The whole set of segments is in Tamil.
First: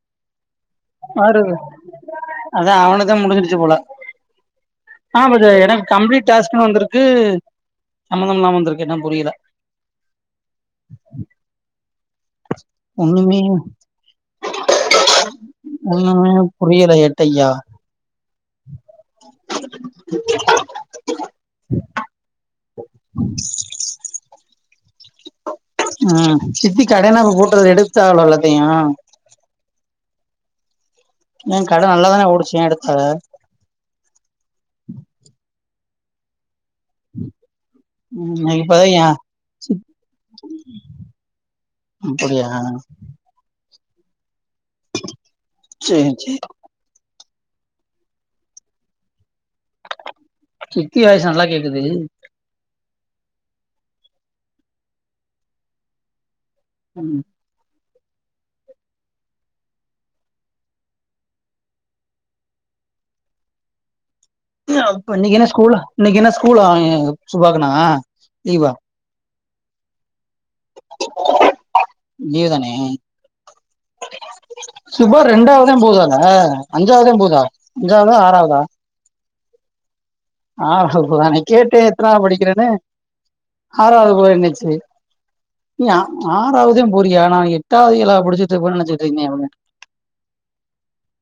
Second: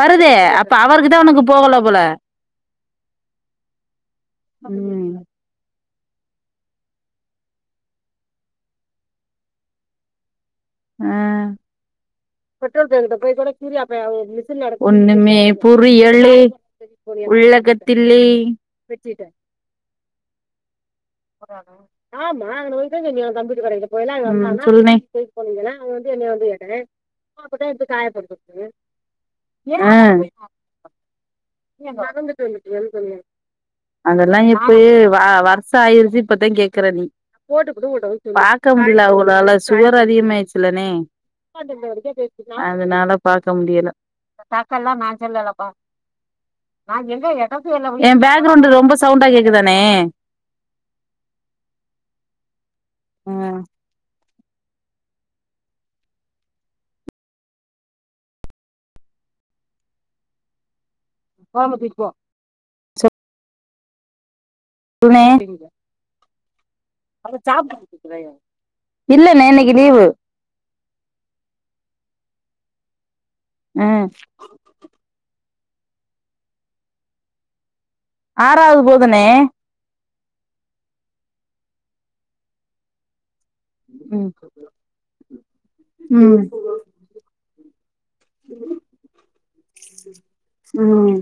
வருதே அப்ப அவருக்குதான் உனக்கு போகல போல ம் ஆ கொஞ்ச எட இருக் கம்ப்ளீட் டாஸ்க்ன்னு வந்திருக்கு சம்மந்தமில்லாம வந்திருக்கு என்னனு புரியல அ ஒண்ணுமே ஒன்னுமே புரியலை எல எட்டையா தில்லை ம் சொல்லுனே [unintelligible] அவய் என்னனய் ம் வந்து கேக்கறே சித்தி கடனா இப்ப அப்பதா போட்டது எடுத்து காய எடுத்தாகளா போட்டி ட்டிருக்கு எல்லாத்தையு ஏ ஏ கடை நல்லாதான ஓடிச்சு ஏ எடுத்தாரு அதெல்லா எப்பயே வ வருஷோ ஆயிருச்சு இப்பதா கேக் கற நீ ம் பார்க்க இப்பதா ஏ முடியல அவுங்களால சுகர் அதிகமாயிருச்சுல்லணே அப்படியா அதனால பாக்க முடியல சேரி சேரி ஏ பேக்குரவுண்டடு ரொம்ப சவுண்டா கேக்குதாண்ணே சித்தி வாய்ஸ் நல்லா கேக்குது அ ம் ஓரமா தூக்கிட்போ அண்ணே இன்னைக்கு என்ன ஸ்கூல்லா இன்னைக்கு என்ன ஸ்கூல்லா சுபாகுனா லீவா இல்லண்ணே இன்னைக்கு லீவு லீவு தானே அ சுபா ரெண்டாவதா போதாண்ணே அஞ்சாவதே போதா அஞ்ஞாவதா ஆ ஆறாவது போதுண்ணே ஆறாவது போதா நா கேட்டே எத்தனாவது படிக்கிறேன்னு ஆறாவது ம் போறேன்னுச்சு நீ ஆ ஆறாவதே போரியா நா எட்டாவது ஏழாவது படிச்சிட்டு இருபன்னு நெனச்சிட்டு இருக்கே உன்ன ம்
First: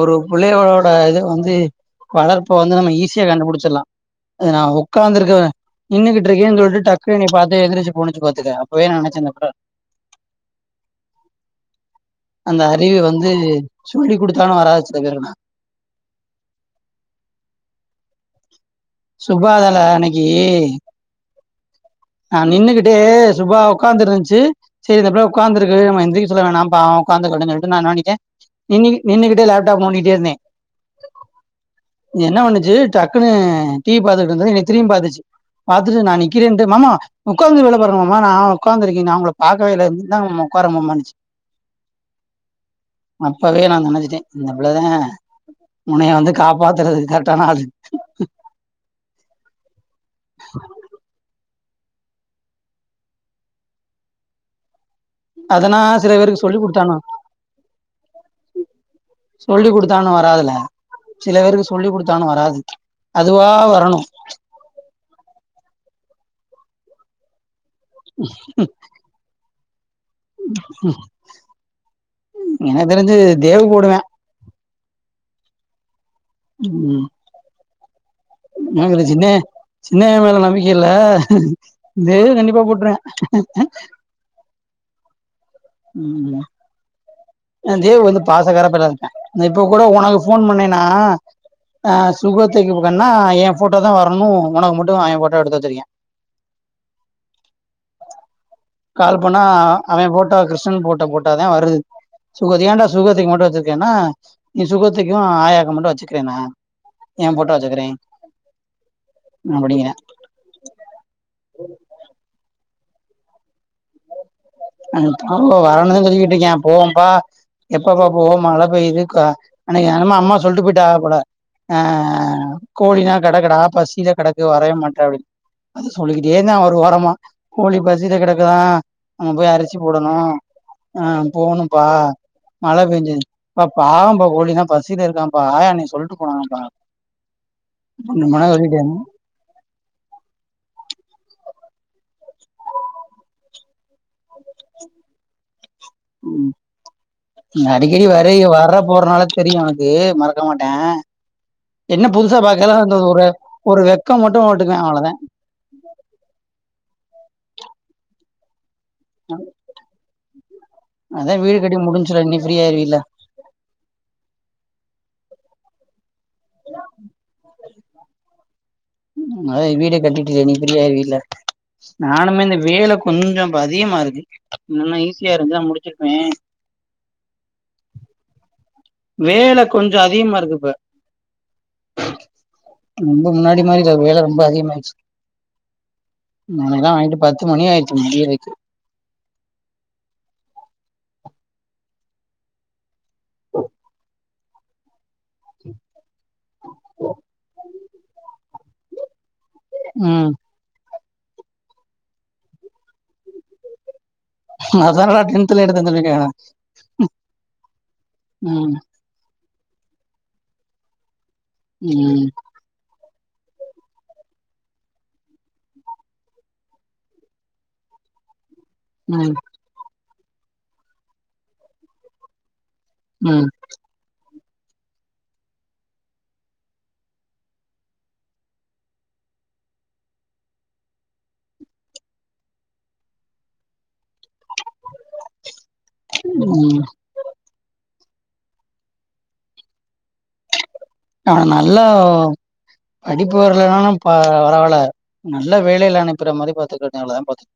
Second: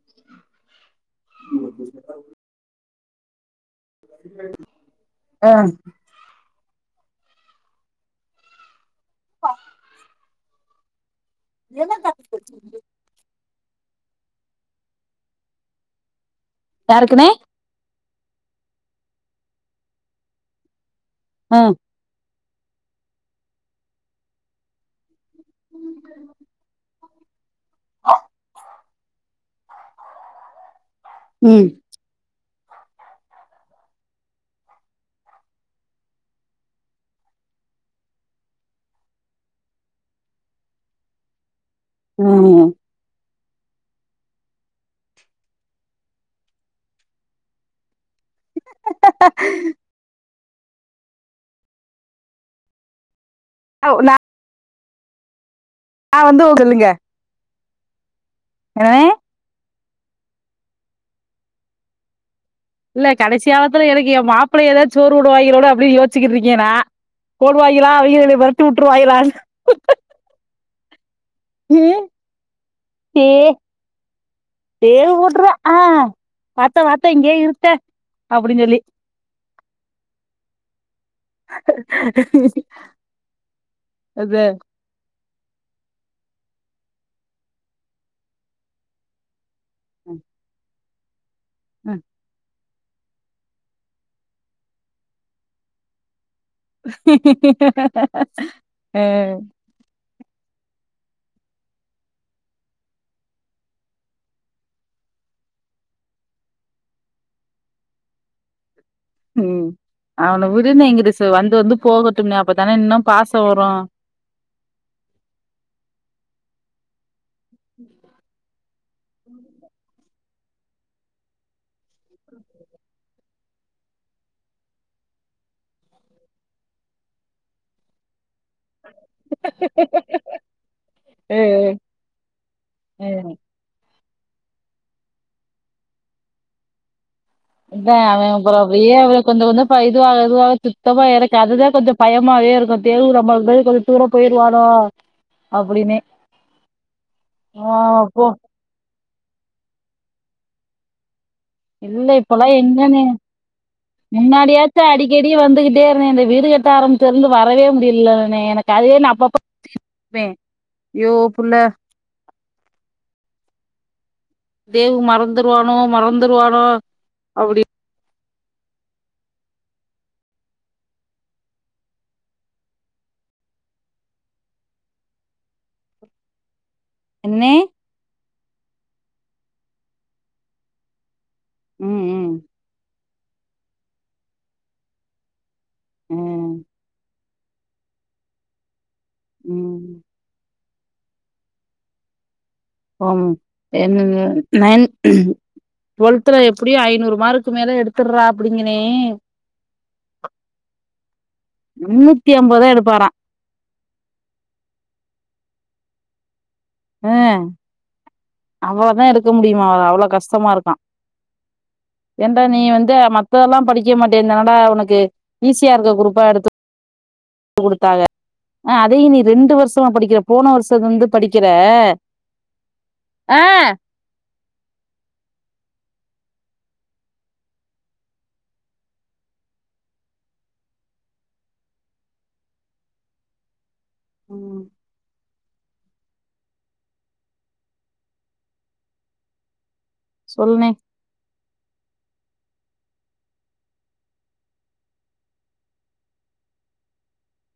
ஒரு புள்ளையோட இது வந்து வளர்ப்ப வந்து நம்ம ஈஸியா கண்டுபுடிச்சிடலா நா ஆ உக்காந்துருக்கறே நின்னுகிட்டு இருக்கேன்னு சொல்ட்டு டக்கு என்னய பாத்து எந்திரிச்சு போணிச்சு பாத்துக்க அப்பவே நெனச்ச மக்கா என்னத அந்த அறிவு வந்து சொல்லி் குடுத்தாலு வராது சில பேருக்குளா யாருக்குணே சுபாதான அன்னைக்கி அ நா நின்னுகிட்டு சுபா உக்காந்து இருன்ச்சு சேரி இந்த புள்ள உக்கார்ந்திருக்கு இருக்கு நம்ம எந்திரிக்க சொல்ல வேண்டா பாவம் உட்காந்துக்கிட்டம் சொல்லிட்டு நா எனாவன்னிட்டே நின்னு நின்னுகிட்டு லேப்டாப் நோண்டிட்டே இருந்தே ம் என்ன வண்ணுச்சு டக்குன்னு டீவி பாத்துட்டு இருந்தது என்னய திரும்பி பாத்துச்சு பாத்துட்டு நா நிற்கிறேன்டு மாமா உக்காந்து வேலை பாருங்க மாமா நா உக்காந்துருக்கே நா உங்கள பாக்கவே இல்ல இந்தாங்க மாமா உக்காருங்க மாமானுச்சு ம் அப்பவே நா நெனச்சுட்டே இந்தப் புள்ளதே உனைய வந்து காப்பாத்தறதுக்கு கரெட்டான ஆளு அவு நா அதனா சில நான் பேருக்கு வந்து சொல்லி குடுத்தானு எவே சொல்லி் குடுத்தானு வராதுல சில பேருக்கு சொல்லி் குடுத்தானு வராது இல்ல அதுவா கடைசியாலத்துல வரணும் எனக்கு எம் மாப்பிளைகதா சோறு போடுவாயிங்களோனு அப்டி யோச்சிகிட்ருக்கே நா போடுவாயிகளா அவிகளு எனைய வெரட்டு உட்ருவாய்களா எனகு தெரிஞ்சு தே தேவு போடுவே தேவு போட்ருவே அ பாத்த பாத்த இங்கியே இருத்தே நாக ரஜினே சின்னைய மேல நம்பிக்க இல்ல தேவு கண்டிப்பா போட்ருவே அதே ம் ம் அ தேவு வந்து பாசகாற பயலாதா இருக்கா இப்ப கூட உனக்கு ஃபோன் பண்ணேனா அ சுகத் தேகுபுகன்னா எ போட்டோதா வரணு ஒனக்கு மட்டு எ போட்ட எடுத்து வச்சுருக்கே அ அவே போட்டா கிருஷ்ணன் போட்டா போட்டாதா வருது சுகத் ஏன்டா சுகத்துக்கு மட்டு வச்சிருக்கேன்னா நீ சுகத்திக்கு ஆயாக்கு மட்டு வச்சுக்றேனா எம் போட்டா வச்சுகிறே ம் அவன விடுனே இங்குட்டுசே வந்து வந்து போகட்டும்னே அப்பத்தானே இன்னும் பாசோ வரு அ பாக்க வரணுதா சொல்லிகிட்ருக்கியா போவோம்பா எப்பப்பா போவோ மழ பெயுதுக்கா அன்னைக்கு அம்மா அம்மா சொல்ட்டு போயிட்டாக போல அ கோழிலா கெடக்கடா பசில கெடக்கு வரவே மாட்டே அப்டினு சொல்லிகிட்டேந்தா ஒரு ஓரமா கோழி பசில கெடக்குதா அங்க போய் அரிசி போடணு ஆ போகணும்ப்பா மழ பெஞ்சின் பா பாவம்பா கோழிலாம் பசில இருக்காம்ப்பா ஆயா அன்னைக் சொல்ட்டுப் போனாங்கப்பா தா முன்ன அவே பின்ன சொல்லிட்டேன் [unintelligible] கொஞ்ச கொஞ்சப்ப இதுவாக இதுவாக சுத்தமா எனக்கு அதுதா கொஞ்சம் பயமாவே இருக்கு தேவு [unintelligible] தூரப் போயிருவானோ அப்டினே ம் அடிக்கடி போ வரையு வறப் போறனால தெரியு அது மறக்க மாட்டே என்ன இல்ல புதுசா இப்பலா பாக்கைல அந்த எங்கணே ஒரு ஒரு வெக்கம் மட்டு போட்டுக்குவே முன்னாடியாச்சு அவ்ளோதா அடிக்கடி வந்துகிட்டேப் பனே இந்த வீடு கட்ட ஆரம்பிச்சதிலிந்து வரவே முடியல்லணே எனக்கு அதுவே நப் [unintelligible] யோ புள்ள ச்சுரு நீ ஃபிரீ ஆயிருவில்ல தேவு மறந்துருவானோ மறந்துருவானோ அப்டி மொத வீடே கட்டிட்டுல நீ ஃப்ரீ ஆயிருவி இல்ல நானுமே இந்த வேல கொஞ்சம் இப்ப அதிகமா இருக்கு இன்னனா ஈஸியா இருந்தா முடிச்சிருப்பே அண்ணே வேல கொஞ்சோ அதிகமா இருக்கு இப்ப ம் ம் ரொம்ப முன்னாடி மாதிரி வேல ரொம்ப அதிகமாயிச்சு ஆ நமதான் வாங்கிட்டு பத்து மணி ஆயிச்சு முடியறதுக் ம் அம் என்னங்க நைன் டுவல்த்ல எப்படியு ஐநூறு மார்க்கு மேல எடுத் த்துர்றா அப்டிங்கனே ம் முந்நூத்திஅம்பதுதா எடுப்பாரா அதெல்லா டேன்த்ல எடுத்து வந்த்ருவீங்களா அ அவ்ளோதா எடுக்க முடியுமா அவ்ளோ கஷ்டமா இருக்கா ம் ஏண்டா நீ வந்து மத் மத்தெல்லா படிக்க மாட்டேன் தானடா உனக்கு ஈஸியா இருக்க குரூப்பா எடுத்து குடுத்தாக அதையு நீ ம் ரெண்டு வருஷமா படிக்கிற போன வருஷத்லருந்து படிக்கிற அ ம் உம் உம் சொல்ணே அவே நல்லோ படிப்பு வரலன்னாலும் பரவா பரவால்ல நல்ல வேலையில அனுப்புற மாரி பாத்துக்கட்டு அவ்ளோதா பாத்துக்க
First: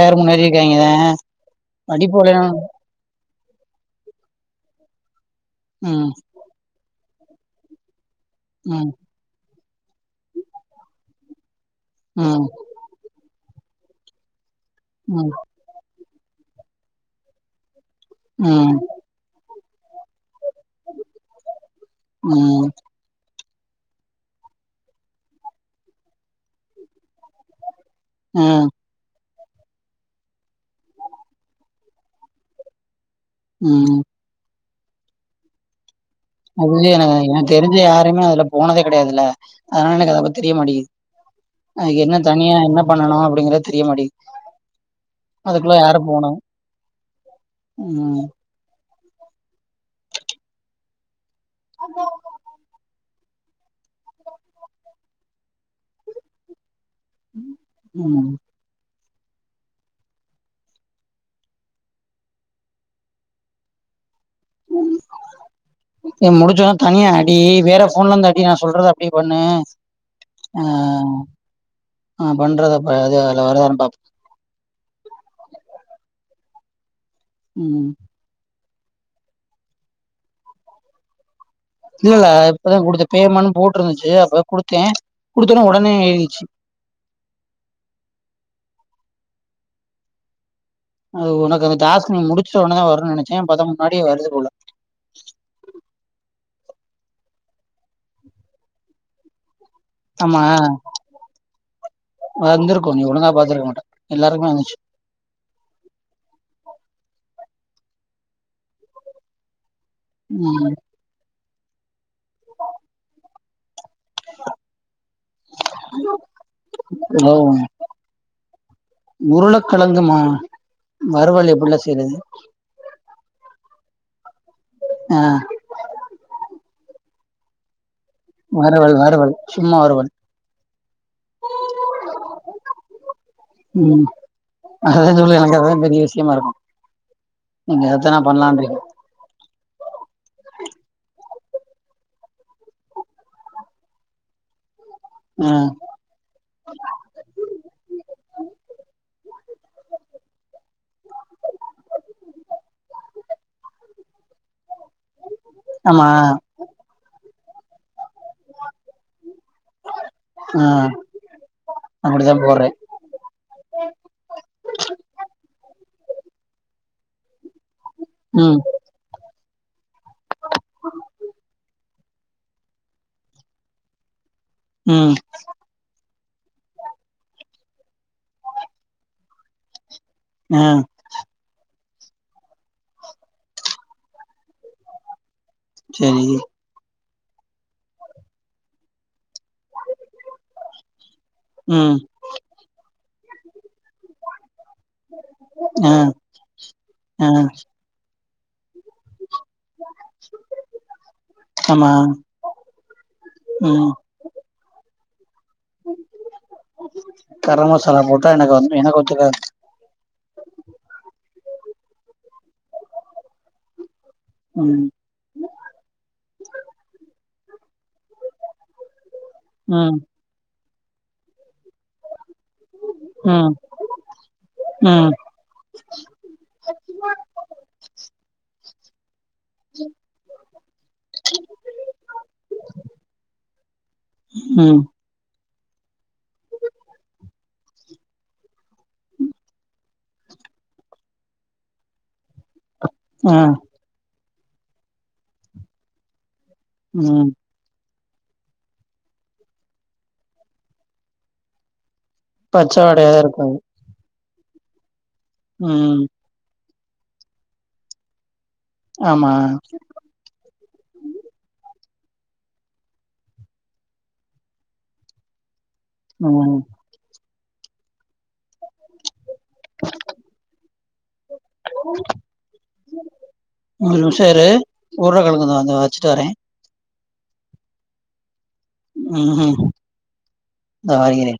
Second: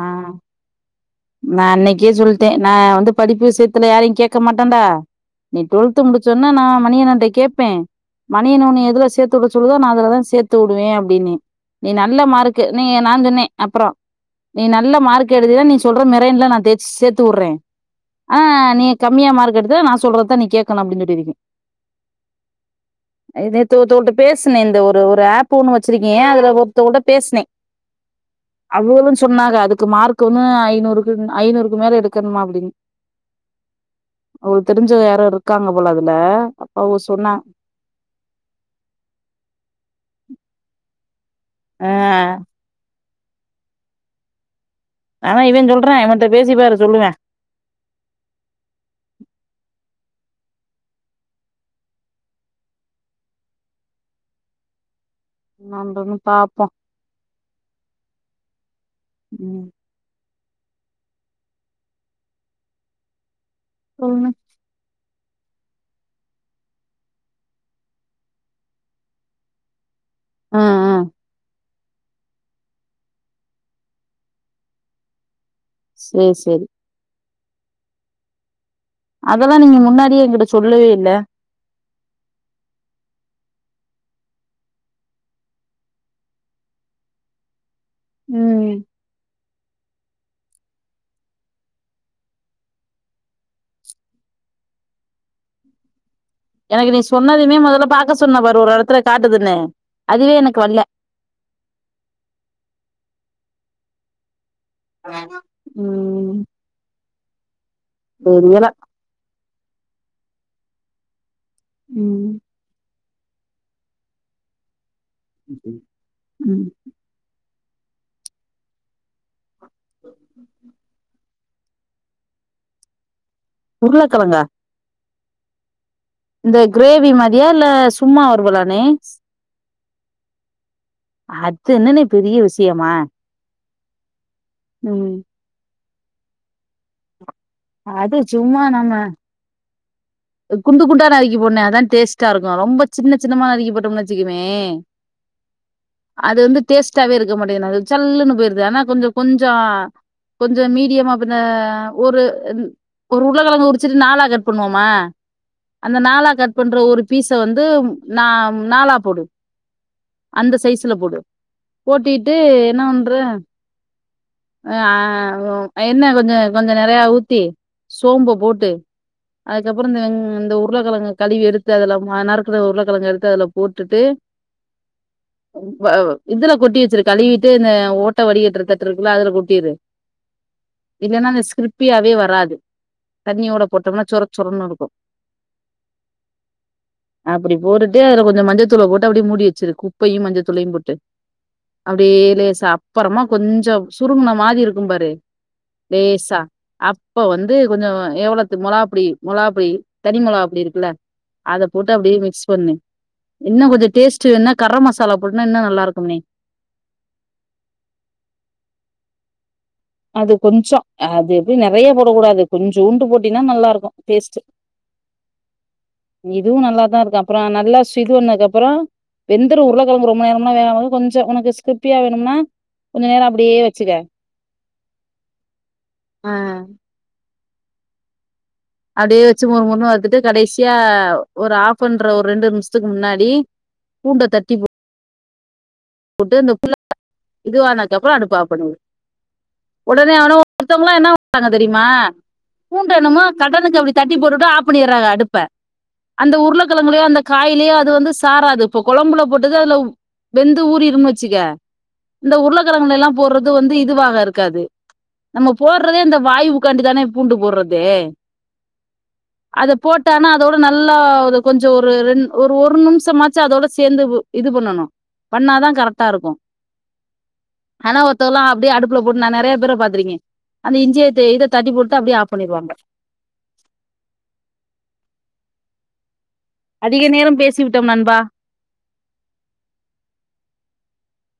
ஆ நா அன்னைக்கே படிப்பு வரலனா சொல்லிட்டே நா வந்து படிப்பு விஷயத்துல யாரையு கேட்க மாட்டன்டா நீ டொல்து ம் முடிச்ச வொன்னே நா மணியண்ணேட்ட கேப்பே மணியண்ணே உன்ன ம் எதுல சேத்து விட சொல்லுதோ நா அதுலதா சேத்து விடுவே அப்டின்னெ நீ நல்ல ம் மார்க் நீ நா சொன்னே அப்றோ நீ நல்ல ம் மார்க் எடுத்தினா நீ சொல்ற மெரேன்ல நா தேச் சேத்து வுடுறே ஆனா ம் நீ கம்மியா மார்க் எடுத்தா நா சொல்றதா நீ கேட்கலா அப்டின்னு சொல்ட்டு இர்க்கே ம் நேத்து ஒருத்தொ‌வ்ள்ட்ட பேசுனே இந்த ஒரு ஒரு ஆப்போன்னு வச்ருக்கே அதுல ஒருத்தரவொள்ட்ட பேசுனே ம் அவுகளு சொன்னாக அதுக்கு மார்க் ஒன் ஐநூறுக்கு ஐநூறுக்கு மேல எடுக்கணுமா அப்படின்னு ம் அவுகள்க்கு தெருஞ்சவ யாரோ இருக்காங்க போல அதுல அது வந்து அவங்க என ஏ சொன்னாங்க தெரிஞ்ச யாருமே அதுல போனதே கெடையாதுல்ல அதனால எனக்கு அதபத்தி தெரியமாட்டிகுது ஆ அதுக்கு என்ன தனியா என்ன பண்ணனும் அப்டிங்குறத் தெரிய மாட்டிங்குது ஆ இவே சொல்றான் இவேட்ட பேசிப்பாரு சொல்லுவா ம் [inaudible] நம்பளு பாப்போ ம் ஆமா ம் சொல்லு டுலிஸ்- [inaudible] ஏ முடிச்சது தனியா அடி வேற போன்ல இருந்து அடி நா சொல்றத அப்டி பண்ணு ஆ ஆ ஆஹ் நா பண்றத பாரு அத அதுல வரதான்னு பாப்போம் சேர் சேரி ம் அதெல்லா நீங்க முன்னாடியே எங்கிட்ட சொல்லவே இல்ல இல்லல்ல இப்பதா குடுத்த பேமெண்டு போட்டுருந்துச்சி அப்ப தா குடுத்தே குடுத்தோன்ன உடனே எரிச்சு ம் அது உனக்கு அந்த டாஸ்க் நீ முடிச்ச வொன்ன தா வரும்னு நெனச்சே பாத்த முன்னாடியே வருது போல எனக்கு நீ சொன்னதுமே மொதல்ல பாக்க சொன்ன பாரு ஒரு எடத்துல காட்டுதுன்னு அதுவே ஆமா எனக்கு வல்ல வந்திருக்கு நீ ஒழுங்கா பாத்தருக்க மாட்ட எல்லாருக்குமே வந்துச்சு ம் தெரியல ம் ம் [unintelligible] ம் [unintelligible] உருளக்கழங்கமா வறுவல் எப்புட்லா செய்றது உருளக்கழங்கா ஆ இந்த கிரேவி மாரியா இல்ல சு வறுவல் வறுவல் சும்மா வறுவல் அத்து எண்ணண்னே பெரிய விஷயமா ம் அதா ம் தோழி எனக்கு அதா பெரிய விஷயமா இருக்கு இன்னிக்கி அதத்தா அது நா பண்ணலான்ருக்கே அ குண்டு குண்டா நறுக்கி போட்னே அதா டேஸ்டா இருக்கு ரொம்ப சின்ன சின்னமா நருக்கி போட்டம்னு வெச்சுக்கவே ஆ அது வந்து டேஸ்ட்டாவே இருக்க மாட்டேங்கது அது சல்லுன்னு போயிருது ஆனா கொஞ்ச கொஞ்சோ கொஞ்ச மீடியமா பின்ன ஒரு ஒரு உருளக்கெழங்கு உரிச்சிட்டு நாலா கட் பண்ணுவோம அந்த ஆமா நாலா கட் பண்ற ஒரு பீஸ வந்து நா நாலா போடு அந்த ஆ சைஸ்ல போடு அப்டிதா போட்டிட்டு போட்றே என்ன பண்ற ஆ எண்ண கொஞ்சோ கொஞ்சோ நெறையா ஊத்தி சோம்ப ம் போட்டு அதுக்கப் றோ இந்த ங் இந்த உருளக்கெழங்க கழிவி எடுத்து அதுல ம நருக்குன உருளக்கெழங்க எடுத்து அதல போட்டுட்டு ம் வ இதுல கொட்டி வெச்சிரு கழுவிட்டு இந்த ஓட்ட வடிகட்டுற தட்டு இருக்குல்லா அதுல கொட்டிரு ஆ இல்லன்னா அந்த ஸ்கிரிப்பியாவே வராது தண்ணியோட போட்டம்னா சொரச்சொரன்னு இருக்கு செரி அப்டி போட்டுட்டு அதுல கொஞ்ச மஞ்சதூள போட்டு அப்படியே மூடி வெச்சிரு குப் உப்பையு மஞ்ச துளையு போட்டு ம் அப்டியே லேசாப் அப்பறமா கொஞ்சோ சுருங்குன மாரி இருக்கும் பாரு ஆ லேசா அப்ப ஆ வந்து கொஞ்சோ எவ்ளத்து மொளகாப்பொடி மொளகாப் பொடி தனி மொளகாபொடி இருக்குல்ல அத போட்டு ஆமா அப்டியே மிக்ஸ் பண்ணு இன்னுங் கொஞ்சோ ம் டேஸ்ட் டு வேனுனா கர மசாலா போட்டனா இன்னு நல்லா இருக்கும்நே கரம் மசாலா போட்டா எனக்கு வந்து என்க்கு ஒத்துக்காது அது கொஞ்சோ அது எப்டி நெறைய போடக் கூடாது கொஞ்சூண்டு போட்டினா நல்லா இருக்கு டேஸ்ட்டு ம் இதுவு நல்லாதா இருக்கு அப்புறோ நல்லா சு இது பண்ணதுக்கு அப்பறோ வெந்துரு ம் உருளக்கெழங்கு ரொம்ப நேரம் லா வேகாது கொஞ்சோ உனக்கு ஸ்கிரிப்பியா வேணும்னா கொஞ்ச நேரோ அப்டியே வெச்சுக்க ஆ ஆ [inaudible] அப்டியே வச்சு மொரு மொருணு வறுத்துட்டு கடைசியா ஒரு ஆஃப் பண்ற ஒரு ரெண்டு நிமிஷத்துக்கு முன்னாடி பூண்ட தட்டி போட் ம் டு இந்த புள்ள இதுவானதுக்கப்பறம் அடுப்ப ஆப் பண்ணிடு உடனே வேற ஒருத்தவங்களா இருந்தா என்னா பண்ணுவாங்க தெரியுமா பூண்ட என்னமோ ஆ கடனுக்கு அப்டித் தட்டி போட்டுட்டு ஆப் பண்ணிறாங்க அடுப்ப அந்த உருளைக்கெழங்கலியோ அந்த ம் காய்லியோ அது வந்து சாராது இப்போ கொழம்புல போட்டது அது வெந்து ஊறிறும்ன்னு வச்சுக்க இந்த உருளைக்கெழங்கல எல்லாம் பச்சவாடையாதா போடுறது இருக்காது வந்து இதுவாக இருக்காது நம்ம ம் போடறதே இந்த வாய்வுக்காண்டி தானே பூண்டு போடுறது ஆமா அத போட் டானா அதோட நல்லா ஒரு கொஞ்சோ ஒரு ரெண் ஒரு ஒரு நிமிஷமாச்சும் அதோட சேர்ந்து இது பண்ணணு பண்ணாதா கரெக்ட் ம் ஆனா ஒருத்தவல்லாம் அப்டியே அடுப்புல போட்டு நா நெறைய பேர பாத்துருக்க அந்த இஞ்சிய தே இதைத் தட்டி போட்டு அப்டியே ஆப் பண்ணிருவாங்க ஒரு நிமிஷ இரு உருளக்கெழங்கு இதா வந்து வச்சிட்டு வரே அதிக நேரம் பேசி விட்டோம் நண்பா ம் ம் இதோ வருகிறே